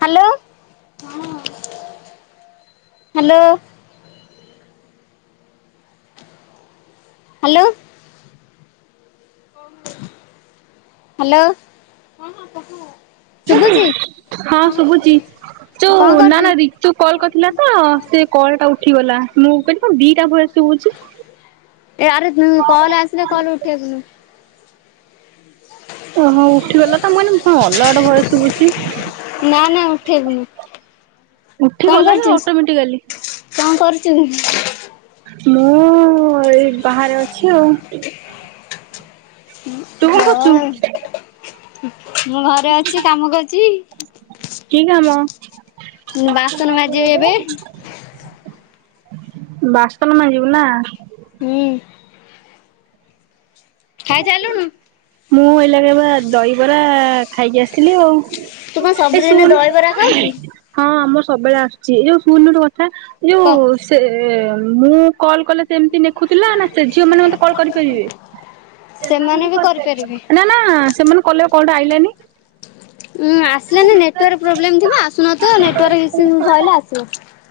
Hello hello. Hello. Hello ଶୁଭୁଛି। ହଁ ଶୁଭୁଛି କଣ ଯୋଉ ନା କରୁଛୁ? ନା ରିତୁ କଲ କରିଥିଲା ତ ସେ କଲ ଟା ଉଠିଗଲା। ମୁଁ କହିଲି କଁ ଦିଟା ଭଏସ ସୁଭୁଛି। ଏ ଆରେ ଉଁ କଲ ଆସିଲେ କଲ ଉଠେଇବୁନୁ। ଓ ହୋ ଉଠିଗଲା ତ ମୁଁ କହିଲି କଣ ଅଲଗା ଗୋଟେ ଭଏସ ଶୁଭୁଛି। ନା ନା ଉଠେଇବୁନୁ। କଣ ଉଠିଗଲା ଯେ କରୁଛୁ ଅଟୋମେଟିକାଲି କଣ କରୁଛୁ। ମୁଁ ବାହାରେ ଅଛି ଆଉ। ତୁ କଣ କରୁଚୁ? ହଁ ମୁଁ ଘରେ ଅଛି କାମ କରୁଛି। କି କାମ। ବାସନ ମାଜିବି ଏବେ ବାସନ ମାଯିବୁ ନା। ହୁଁ। ଖାଇସାରିଲୁଣୁ? ମୁଁ ଏଇଲାକେ ବା ଦହିବରା ଖାଇକି ଆସିଲି ଆଉ। ତୁ କଣ ଏ ସବୁଦିନ ଶୁଣ ଦହିବରା ଖାଉଛୁ? ହଁ ଆମର ସବୁବେଳେ ଆସୁଛି ଏ ଯୋଉ ଶୁଣନି ଗୋଟେ କଥା। ଯୋଉ କ। ସେ ମୁଁ କଲ୍ କଲେ ସେ ଏମିତି ନେଖୁଥିଲା ନା ସେ ଝିଅ ମାନେ ମତେ କଲ୍ କରିପାରିବେ। ସେମାନେ ବି କରିପାରିବେ। ନା ନା ସେମାନେ କଲେ ବା କଲ ଟା ଆଇିଲାନି। ଉଁ ଆସିଲାନି ନେଟାର୍କ ପ୍ରୋବ୍ଲେମ ଥିବ ଆସୁ ନଥିବ ନେଟୱର୍କ ଇସୁ ସେଇଲେ ଆସିବ।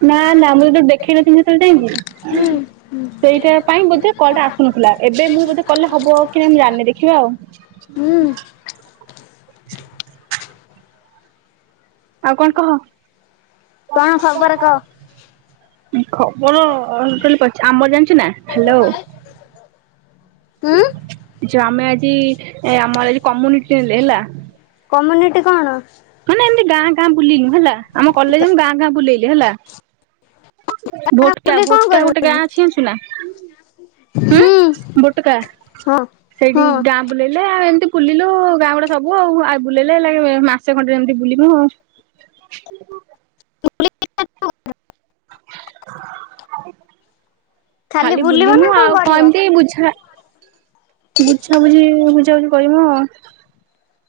ନା ନା ମୁଁ ଯେତେବେଳେ ଦେଖେଇ ନଥିଲି ସେତେ ବେଳେ ଯାଇଁକି। ବୋଧେ [unintelligible] କଁ କି ମୁଁ ଜାଣିନି ଦେଖିବା ଆଉ। ହୁଁ। [unintelligible] ଆଉ କଣ କହ। କଣ ଖବର କହ? କଲ କଲେ ପଛେ ଆମ ର ଜାଣିଛୁ ନା ହ୍ୟାଲୋ। ଉଁ, ଯୋ ଆମେ ଆଜି ଏ ଆମର ଏଠି କମ୍ୟୁନିଟିଲ୍ ଲେ ହେଲା। କମ୍ୟୁନିଟି କଣ? ମାନେ ଏମିତି ଗାଁ ଗାଁ ବୁଲିିଲୁ। ହେଲା ଆମ କଲେଜ୍ ଗାଁ ଗାଁ ବୁଲେଇଲେ ହେଲା। ଗାଁ ଭୋଟକା ବୁଲି କଣ ଭୋଟକା କରିବ ଗୋଟେ ଗାଁ କି? ଅଛି ଜାଣିଛୁନା। ହୁଁ, ବୁଟକା ହଁ ସେଇଠି ହଁ ଗାଁ ବୁଲେଇଲେ ଆଉ ଏମିତି ବୁଲିଲୁ ଗାଁ ଗୁଡା ସବୁ ଆଉ ଆ, ବୁଲେଇଲେ ହେଲାକି ମାସ ସେ ଖଣ୍ଡରେ ଏମିତି ବୁଲିବୁ ଆଉ। ଆ ଖାଲି ବୁଲିବ ନା ବୁଲିମୁୁ କଣ ଆଉ କ କରିବ? ଏମିତି ବୁଝା ବୁଝାବୁଝି ବୁଝାବୁଝି କରିବୁ ଅ,।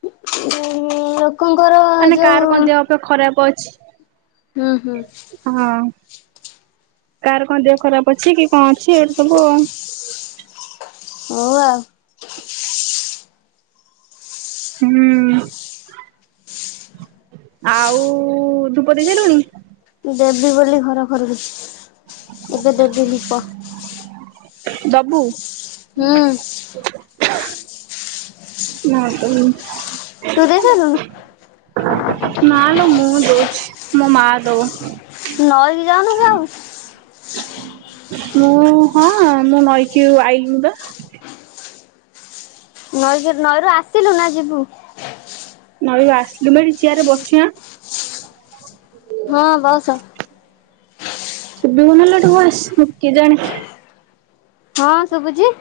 [unintelligible] କଙ୍କର ମାନେ କାର କଣ ଦେହ ଫେହ ଖରାପ ଅଛି। ହୁଁ, ହୁଁ। ହଁ କାର କଣ ଦେହ ଖରାପ ଅଛି କି କଣ ଅଛି ଏଇଟି ସବୁ ଅ,। ହଁ ଆ ହୁଁ, ଆଉ ଧୂପ ଦେଇସାଇଲୁଣି? ଦେବି ବୋଲି ଘର ଖରକୁଛି। ଦବୁ? ହୁଁ। ନା [inaudible] ତୁ ଦେଇ ସାଇଲୁନୁ? ନା ଲୋ ମୁଁ ଦେଇଛି, ମୋ ମା ଦବ। ନଈକୁ ଯାଉନୁ କି ଆଉ? ମୁଁ ହଁ ମୁଁ ନଈ କି ଆଇଲିଣି ପା। ନଈ କିର ନଈରୁ ଆସିଲୁ ନା ଯିବୁ? ନଈ ରୁ ଆସିଲୁ ମୁଁ ଏଠି ଚିଆର ବସିଛି ଆଁ। ହଁ ବସ। ଶୁଭିବ ନା ଲୋ ଏଠି ବସିଛୁ କେଜାଣେ। ହଁ ଶୁଭୁଛି।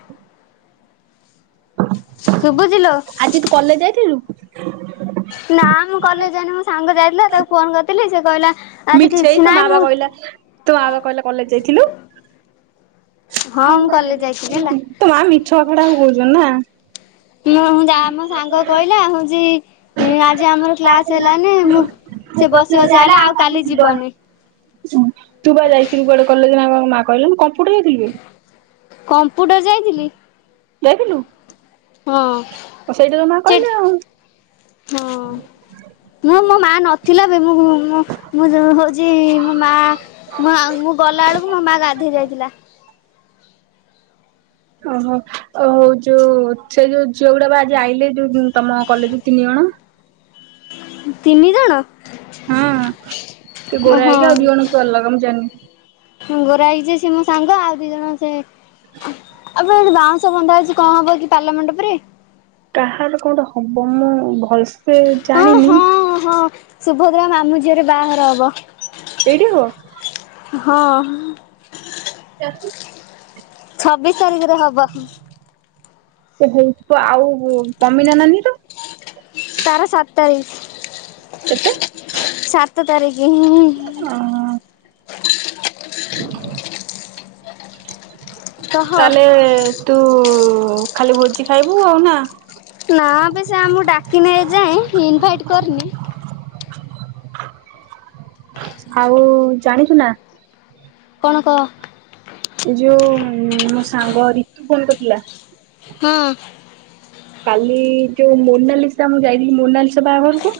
ଶୁବୁଚି ଲୋ। ଆଜି ତୁ କଲେଜ୍ ଯାଇଥିଲୁ? ନା ମୁଁ କଲେଜ୍ ଯାଇନି। ମୋ ସାଙ୍ଗ ଯାଇଥିଲା। ତାକୁ ଫୋନ୍ କରିଥିଲି ସେ କହିଲା ଆଜି ମିଛେଇ କିଛି ତୋ ମା ନାହିଁ ବା ମୁଁ କହିଲା, ତୋ ମା ବା କହିଲା କଲେଜ୍ ଯାଇଥିଲୁ। ହଁ ମୁଁ କଲେଜ ଯାଇଥିଲି ହେଲା। ତ ମା ମିଛ ଗୁଡାକ କହୁଚନ ନା? ମୁଁ ଜା ମୋ ସାଙ୍ଗ କହିଲା ହଉଚି ଏ ଆଜି ଆମର କ୍ଲାସ୍ ହେଲାନି, ମୁଁ ସେ ବସି ବସି ଆଇଲା ଆଉ କାଲି ଯିବନି। ତୁ ପରା ଯାଇଥିଲୁ କୁଆଡେ କଲେଜ୍ ନା କଣ ମା କହିଲା। ନା କମ୍ପ୍ୟୁଟର ଯାଇଥିଲୁ କି? କମ୍ପୁଟର ଯାଇଥିଲି। ଯାଇଥିଲୁ? ହଁ। ଓ ସେଇଟା ତୋ ମା ସେ କହିଲେ ଆଉ। ହଁ। ମୁଁ ମୋ ମା ନଥିଲା ବେ ମୁଁ, ମୁଁ ମୁଁ, ମୁଁ, ଯୋଉ ହଉଚି ମୋ ମା ମୁଁ ଆଉ ମୁଁ ଗଲାବେଳକୁ ମୋ ମାଆ ଗାଧେଇ ଯାଇଥିଲା। ଓହୋ, ଓ ହଉ ଯୋଉ ସେ ଯୋଉ ଝିଅ ଗୁଡା ବା ଆଜି ଆଇଲେ ଯୋଉ ହୁଁ, ତୋମ କଲେଜ୍ ରୁୁ ତିନି ଜଣ। ତିନି ଜଣ! ହଁ ଟିକେ ଗୋରା ହେଇକି ଆଉ ଦିଅ ଜଣ କିଏ ଅଲଗା ମୁଁ ଜାଣିନି। ହୁଁ, ଗୋରା ହେଇକି ଯିଏ ସେ ମୋ ସାଙ୍ଗ, ଆଉ ଦି ଜଣ ସେ ଆଉ ବୋ ବାଉଁ ବନ୍ଧା ହେଇଚି କଣ ହବକି ପାଲା ମଣ୍ଡପରେ? କାହାର କୋଣଟେ ହବ। ମୁଁ ଭଲସେ ଜାଣିନି, ଶୁଭଦ୍ରା ମାମୁଁ ଝିଅର ବାଆଘର ହବ। ଏଇଠି ହବ? ହଁ। [inaudible] ଛବିଶ ତାରିଖରେ ହବ। ସେ ହେଇଥିବ ଆଉ କମିନା ନାନୀ ର? ତାର ସାତ ତାରିକ୍। କେତେ? ସାତ ତାରିକ। ହିଁ- ଇ ଅଃ। କହ ତାହେଲେ ତୁ ଖାଲି ଭୋଜି ଖାଇବୁ ଆଉ ନା, ନା ବେ ସେ ଆମୁଁ ଡାକିନି ଏଯାଏଁ, ଇନଭାଇଟ କରିନି। ଆଉ ଜାଣିଚୁ ନା, କଣ କହ? ଏଇ ଯୋଉ ମୋ ସାଙ୍ଗ ରିତୁ ପରିଡା ଥିଲା, ହଁ, କାଲି ଯୋଉ ମୋନାଲିସା ମୁଁ ଯାଇଥିଲି ମୋନାଲିସା ବାହାଘରକୁ।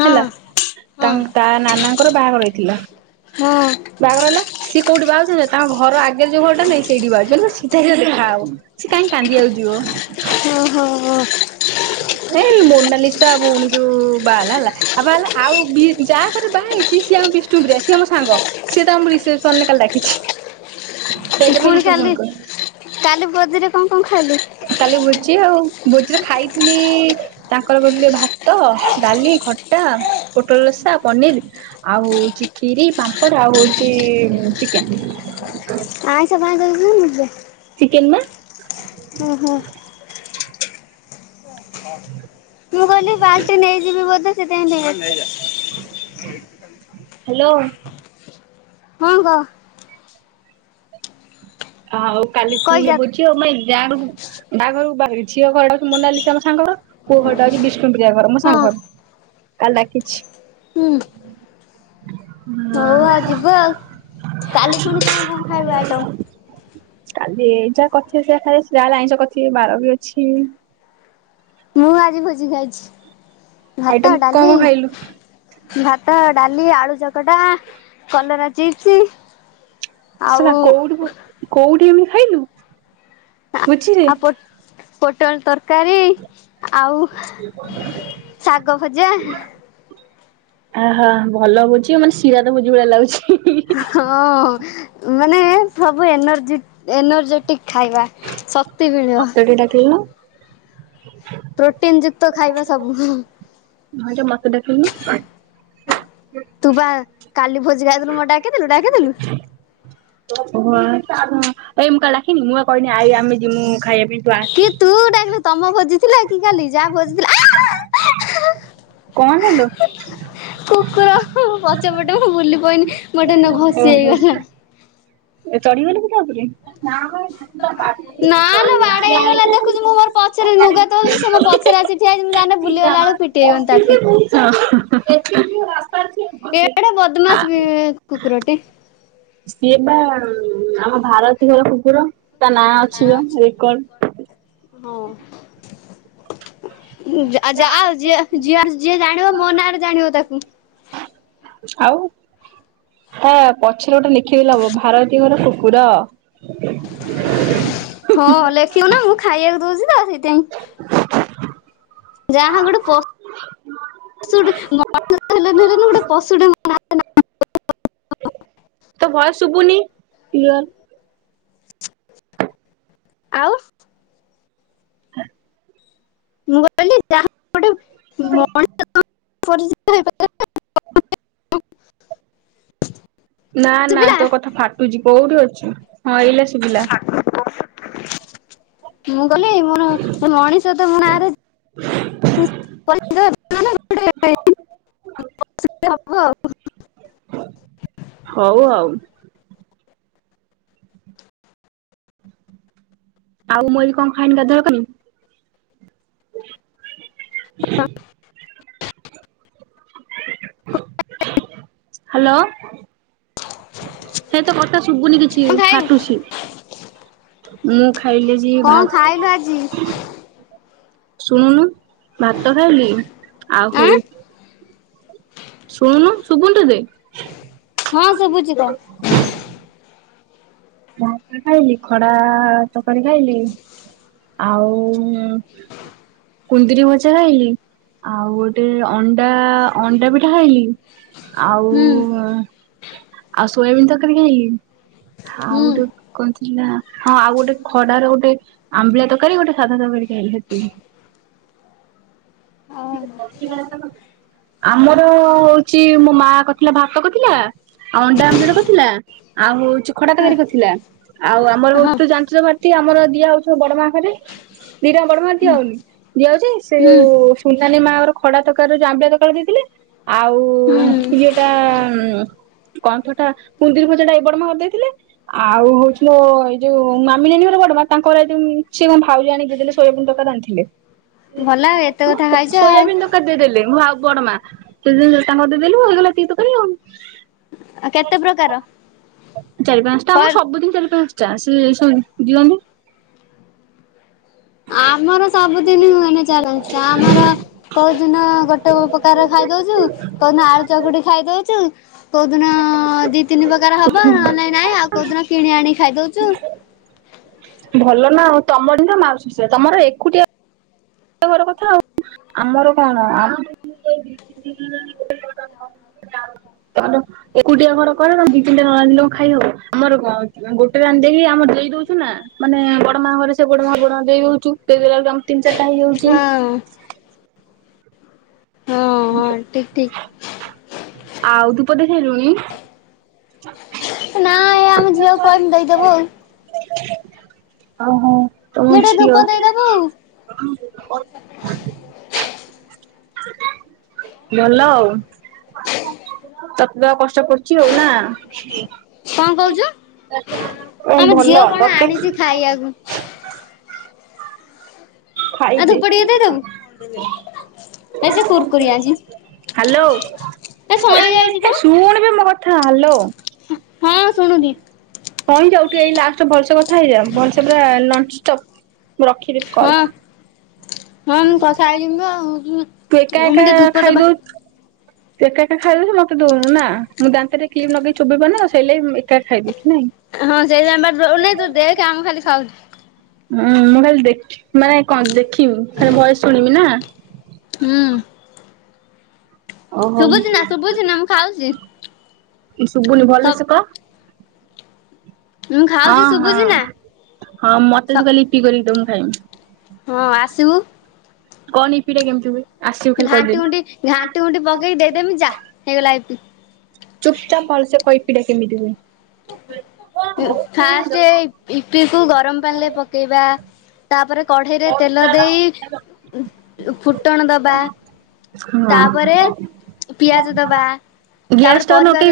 ହଁ ହେଲା ହଁ ତାଙ୍କ ତା ନାନାଙ୍କର ବାହାଘର ହେଇଥିଲା, ହଁ, ବାହାଘର ହେଲା ସିଏ କଉଠି ବାଉଛନ୍ତି ତାଙ୍କ ଘର ଆଗରେ ଯୋଉ ଘରଟାହିଁ ସେଇଠି ବାଉଛିଛନ୍ତି ସିା ଯଦିହା ହଉ ସେ କାହିଁ କାନ୍ଦି ଆକୁ ଯିବ ଓହୋ ହ ଏ ମୋନାଲିସା ଭଉଣୀ ଯୋଉ ବାହା ହେଲା ହେଲା ଆଉ ବା ହେଲା ଆଉ ଯାହାକ ବାହା ହେଇଛି ସିଏ ଆମ ବିଷ୍ଣୁପି ସିଏ ଆମ ସାଙ୍ଗ ସେ ତ ମୁମ ରଷେପ ସନ୍େ କା ଡଖିଛି ସେଇଟା ପାଇଁ ପୁଣି ଯେତୁ କାଲି ଫନ କର କାଲି ବଦିରେ କଣ କଣ ଖାଇଲୁ କାଲି ଭୋଚି ଆଉ ଭୋଚିରେ ଖାଇଥିଲି ତାଙ୍କର ଗିଲେ ଭାତ ଡାଲି ଖଟା ପୋଟଲ ଲସା ପନିର ଆଉ ହଉଛି ଖିରି ପାମ୍ପଡ଼ ଆଉ ହଉଛି ଚିକେନ ଆଛ ପା ମୁେ ଚିକେନ ମା ହୁଁ ହୋଁ ମୁଁ କହିଲି ପାଞ୍ଚରେ ନେଇଯିବି ବୋଧେ ସେଥିପାଇଁ ହ୍ୟାଲୋ ହଁ କହ ଆଉ କାଲି ପୁଣି କହିଯା ବୁଝ ିଅାଇାାଘରରୁ ବାହାର ଝିଅ ଘରଟ ଅଛି ମନାଲିଛି ଆମ ସାଙ୍ଗଙ୍କର ପୁଅ ଘରଟା ଅଛି ବି ପା ଘର ମୋ ହଁ ସାଙ୍ଗ ଘର କା ଡାକିଛି ହୁଁ ହଉ ଆଉ ଯିବ ଆଉ କାଲି ପୁଣି କଣ କଣ ଖାଇବ ଆଇଟମ୍ କାଲି ଏ ଯାହା କଥ ସେ ଖାଲିା ଆଇଁଚ କଥ ବାର ବି ଅଛି ମୁଁ ଆଜି ଭୋଜି ଖାଇଛି ଭାତ ଆଇଟମ କଣ ଡାଲି କଣ ଖାଇଲୁ? ଭାତ ଡାଲି ଆଳୁ ଚକଟା କଲରା ଚିପ୍ସ ଆଉ ସେଟ କଉ କଉଡି ଏମିତି ଖାଇଲୁ ଭୋଜିରେ? ଆଉ ପଟ ପୋଟୋଣ ତର ତରକାରୀ ଆଉ ଶାଗ ଭଜା ଆହୋ ଭଲ ହଉଛି ମାନେ ଶିରା ର ଭୋଜି ଭଳିଆ ଲାଗୁଛି। ହଁ ମାନେ ସବୁ ଏନର୍ଜି ଏନର୍ଜେଟିକ ଖାଇବା। ଶକ୍ତି ମିଳିବ ମତେ ଟିକେ ଡାକିଲୁନୋ। ପ୍ରୋଟିନ୍ ଯୁକ୍ତ ଖାଇବା ସବୁ। ହଁ ଯେ ମତେ ଡ଼ାକିଲିନୋ? ତୁ ପା କାଲି ଭୋଜି ଖାଇଦେଲୁ ମତେ ଡାକିଥିଲୁ ଡାିକିଥିଲୁ। ଓଁ ଏଇ ମୁଁ କାଲି ଡାକିନି ମୁଁ କହିନି ଆଇ ଆମେ ଜିମୁ ଖାଇବା ପାଇଁ। ତୁ ଆସେ। କି ତୁ ଡାକିଲୁ ତମ ଭୋଜିଥିଲା କି କାଲି ଯାହା ଭୋଜିଥିଲା କଣ ହେଲୁ? କୁକୁର ପଛପଟେ ମୁଁ ବୁଲି ପଇନି ଗୋଟେ ନ ଘସି ଓହୋ ହେଇଗଲା। ଏ ଚଢିଗଲୁ କି ତା ଉପରେ? ତ ବା ନା ଲୋ ବାଡେଇ ହେ ହେଇଗଲା ଦେଖୁଛି ମୁଁ ମୋର ପଛରେ ଲୁଗା ତୋଳୁଛି ସେ ମୋ ପଛରେ ଆସି [inaudible] ଠିଆ ହେଇଛି ମୁଁ ଜାଣିନେ ବୁଲିଗଲା ବେଳକୁ ପିଟି ହେଇଗନି ତାଠି [inaudible] ଏଡେ ଆ ବଦମାସ ବି କୁକୁରଟେ। ସିଏ ବା ଆମ ଭାରତୀ ହର କୁକୁର। ତା ନାଁ ଅଛି ହଁ। ଯା ଯି ଯି ଯିଏ ଜାଣିବ ମୋ ନାଁରେ ଜାଣିବ ତାକୁ। ଆଉ ତା ପଛରେ ଗୋଟେ ଲେଖିଦେଲେ ହେବ ଭାରତୀଙ୍କର କୁକୁର। ହଁ ଲେଖିବୁ ନା ମୁଁ ଖାଇବାକୁ ଦଉଛି ତ ସେଇଥିପାଇଁ। ଯାହା ଗୋଟେ ମମଣିଷ ତ ହେଲେନି ହେଲେନି ଗୋଟେ ପଶୁଟାକୁ [inaudible] ତୋ ଭୟସ ଶୁବୁନି କ୍ଲିୟର। ଆଉ। ମୁଁ କହିଲି ଯାହା ଗୋଟେ [unintelligible] ନା ନା ପିଲା ତୋ କଥା ଫାଟୁଚି କୋଉଠି ଅଛୁ ହଁ ଏଇଲା ଶୁଭିଲା। ମୁଁ ଗଲି ମୋର ମଣିଷ ତ ମୋ ନାଁ ରେ ଆଉ। ଆଉ ସେମିତି ହବ ଆଉ। ହଉ ଆଉ। ଆଉ ମଇ କଣ ଖାଇନି ଗାଧୁଆ ବେଳେ କଇମି ହାଲୋ। ହେ ତୋ କଥା ଶୁଭୁନି କିଛି କଣ ଖାଇଲୁ? ଫାଟୁଛି। ମୁଁ ଖାଇଲି ଆଜି କଣ ଭା ଖାଇଲୁ ଆଜି? ଶୁଣୁନୁ ଭାତ ଖାଇଲି ଆଉ ହଉ ଆଁ ଶୁଣୁନୁ ଶୁଭୁନି ତେତେ? ହଁ ଶୁଭୁଛି ତ। ଭାତ ଖାଇଲି ଖଡା ତରକାରୀ ଖାଇଲି। ଆଉ କୁନ୍ଦୁରି ଭଜା ଖାଇଲି। ଆଉ ଗୋଟେ ଅଣ୍ଡା ଅଣ୍ଡା ପିଠା ଖାଇଲି। ଆଉ ହୁଁ ଆଉ ସୋୟାବିନ ତରକାରୀ ଖାଇଲି। ଆଉ ହୁଁ। ଗୋଟେ କଣ ଥିଲା ହଁ ଆଉ ଗୋଟେ ଖଡାର ଗୋଟେ ଆମ୍ବିଲେଟ୍ ତକାରି ଗୋଟେ ସାଧା ତରକାରୀ ଖାଇଲି ସେତିକି। ହଁ ଆମର ହଉଛି ମୋ ମା କରିଥିଲା ଭାତ କରିଥିଲା ଆଉ ଅଣ୍ଡା ଆମ୍ଲେଟ କଥିଲା ଆଉ ହଉଚି ଖଡ଼ା ତକାରୀ କରି ଥିଲା ଆଉ ଆମର ହଁ ହଉଚି ତ ଜା [unintelligible] ଆମର ଦିଆ ହଉଛ ବଡ ମା ଘରେ। ଦିଟାଙ୍କ ବଡ ମା ଘରେ ଦିଆ ହଉନିକି ଦିଆ ହଉଛି ସେ ହୁଁ ଯୋଉ ସୁନାନୀ ମା ଘର ଖଡ଼ା ତରକାରୀ, ଯୋଉ ଆମ୍ବିଳା ତରକାରୀ ଦେଇଥିଲେ। ଆଉ ହୁଁ ଇଏଟା କଇଁଥ ଟା, କୁନ୍ଦିରି ଭଜାଟା ଏ ବଡମା ଘର ଦେଇଥିଲେ। ଆଉ ହଉଚି ମୋ ଏଇ ଯୋଉ ମାମି ନାନୀ ଘର ବଡ ମା, ତାଙ୍କର ଏ ଯୋଉ ସିଏ କଣ ଭାଉଜ ଆଣିକି ଦେଇଦେଲେ ସୋୟାବିନ ତରକାରୀ ରାନ୍ଧିଥିଲେ। ଭଲ ଆଉ, ଏତେ କଥା ଖାଇଛ ଆଉ। ସୋୟାବିନ୍ ତରକାରୀ ଦେଇଦେଲେ ମୁଁ ଆଉ ବଡମା, ସେ ଜିନିଷ ତାଙ୍କର ଦେଇଦେଲେ ହେଇଗଲା ଏତିକି ତରକାରୀ ଆଉ। ଆଉ କେତେ ପ୍ରକାର ଚାରି ପାନ୍ସଟା ଆମର କଲ୍ ସବୁଦିନ ଚାରି ପାଞ୍ଚ ଟା ସେ ସବୁ ଦିଅନ୍ତି। ଆମର ସବୁଦିନ ହୁଏନି ଚ୍ୟାଲେଞ୍ଜ, ଆମର କୋଉଦିନ ଗୋଟେ ପ୍ରକାର ଖାଇ ଦଉଛୁ, କୋଉଦିନ ଆଳୁ ଚକୁଟି ଖାଇ ଦଉଛୁ। କୋଉଦିନ ଦି ତିନି ପ୍ରକାର ହବ, ନହେଲେ ନାଇଁ ଆଉ କୋଉ ଦିନ କିଣି ଆଣି ଖାଇଦଉଛୁ। ଭଲ ନା ଆଉ ତମଠି ମାଉସି ସେଇଆ, ତମର ଏକୁଟିଆ ଆମର କଣ [unintelligible] ଏକୁଟିଆ ଘର କଣ ଦି ତିନିଟା ନ ରାନ୍ଧିଲେ କଣ ଖାଇ ହବ, ଆମର କଣ ଗୋଟେ ରାନ୍ଧିକି ଆମର ଦେଇ ଦଉଚୁ ନା। ମାନେ ବଡମା ଘରେ ସେ ବଡମା ବଡମା ଦେଇ ଦଉଚୁ, ଦେଇଦେଲା ବେଳକୁ ଆମ ତିନି ଚାରିଟା ହେଇଯାଉଚି। ହଁ ହଁ ହଁ ଠିକ୍ ଠିକ୍। ଆଉ ଧୂପ ଦେଇସାଇଲୁଣି? ନା ଏ ଆମ ଝିଅକୁ କହିଲେ ଦେଇଦବ ଆଉ। ଓ ହୋ। ଝିଅ ଟିକେ ଧୂପ ଦେଇଦବୁ? ଭଲ ଆଉ, ତତେ ଦବାକୁ କଷ୍ ଷ୍ଟ ପଡୁଛି ଆଉ ନା। କଣ କହୁଛୁ? ଓ ଆମ ଭଲ ଝିଅ କଣ ତତେ ଆଣିଛି ଖାଇବାକୁ ଆଉ ଖାଇଦେ। ଧୂପ ଟିକେ ଦେଇଦବୁ, ଏ ସେ କୁୁରକୁରି ଆଣିଚି। ହାଲୋ କଣ ହେ ଶୁଣବେ ମୋ କଥା ହାଲୋ। ହଁ ଶୁଣୁଛିି। ହଁ ଯାଉ ଟିକେ ଏଇ ଲାଷ୍ଟ ଭଲସେ କଥା ହେଇଯା, ଭଲସେ ପୁରା ନନ ଷ୍ଟପ ମୁଁ ରଖିବି ହଁ କଲ୍। ହଁ- ମୁଁ କଥା ହେଇଯିମି ତ ଆଉ, ତୁ ଏକା ଉଁ- ମୁଁ ଏକା ଟିକେ ଧୂପ ଦବା ଖାଇଦଉ ତୁ ଏକା ଏକା ଖାଇଦଉଚୁ, ମତେ ଦଉନୁ ନା। ମୁଁ ଦାନ୍ତରେ କ୍ଲିପ୍ ଲଗେଇ ଚୋବେଇ ପାରୁନି ନା, ସେଇ ଲାଗି ଉଁ ଏକା ଖାଇଦେଇଛୁ ନାଇଁ। ହଁ ସେଇଥିପାଇଁ ବା ଦଉନି, ତୁ ଦେଖ ଆମେ ଖାଲି ଖାଉଚୁ। ହୁଁ- ମୁଁ ଖାଲି ଦେଖ ମାନେ କଣ ଦେଖିମି, ଖାଲି ଭଏସ ଶୁଣିବି ନା। ହୁଁ। ଓ ହୋ ଶୁଭୁଛି ନା ଶୁଭୁଛି ନା ମୁଁ ଖାଉଛି ଶୁଭୁନି, ଭଲସେ କହ। ମୁଁ ଖାଉଛି ହଁ- ଶୁଭୁଛି ନା। ହଁ- ହଁ ମତେ ତୁ କାଲି ଇପି କରିକି ଦମୁ ମୁଁ ଖାଇମି। ହଁ ଆସିବୁ। କଣ ଇପି ଟା କେମିତି ହୁଏ? ଆସିବୁ ଖାଲି ଘାଣ୍ଟି କହିଦେବି ଘୁଣ୍ଟି, ଘାଣ୍ଟି ଘୁଣ୍ଟି ପକେଇ ଦେଇଦେମି ଯା ହେଇଗଲା ଇପି। ଚୁପ ଚାପ ଭଲସେ କହ, ଇପିଟା କେମିତି ହୁଏ? ଇ ଫାଷ୍ଟେ ଇ-ଇପି କୁ ଗରମ ପାଣିରେ ପକେଇବା। ତାପରେ କଢେଇରେ ତେଲ ଦେଇ ଉଁ ଫୁଟଣ ଦବା। ହଁ ତାପରେ ପିଆଜ ଦବା, ଗ୍ୟାସ ତାପରେ ଟା ନ ପରିବା ଯ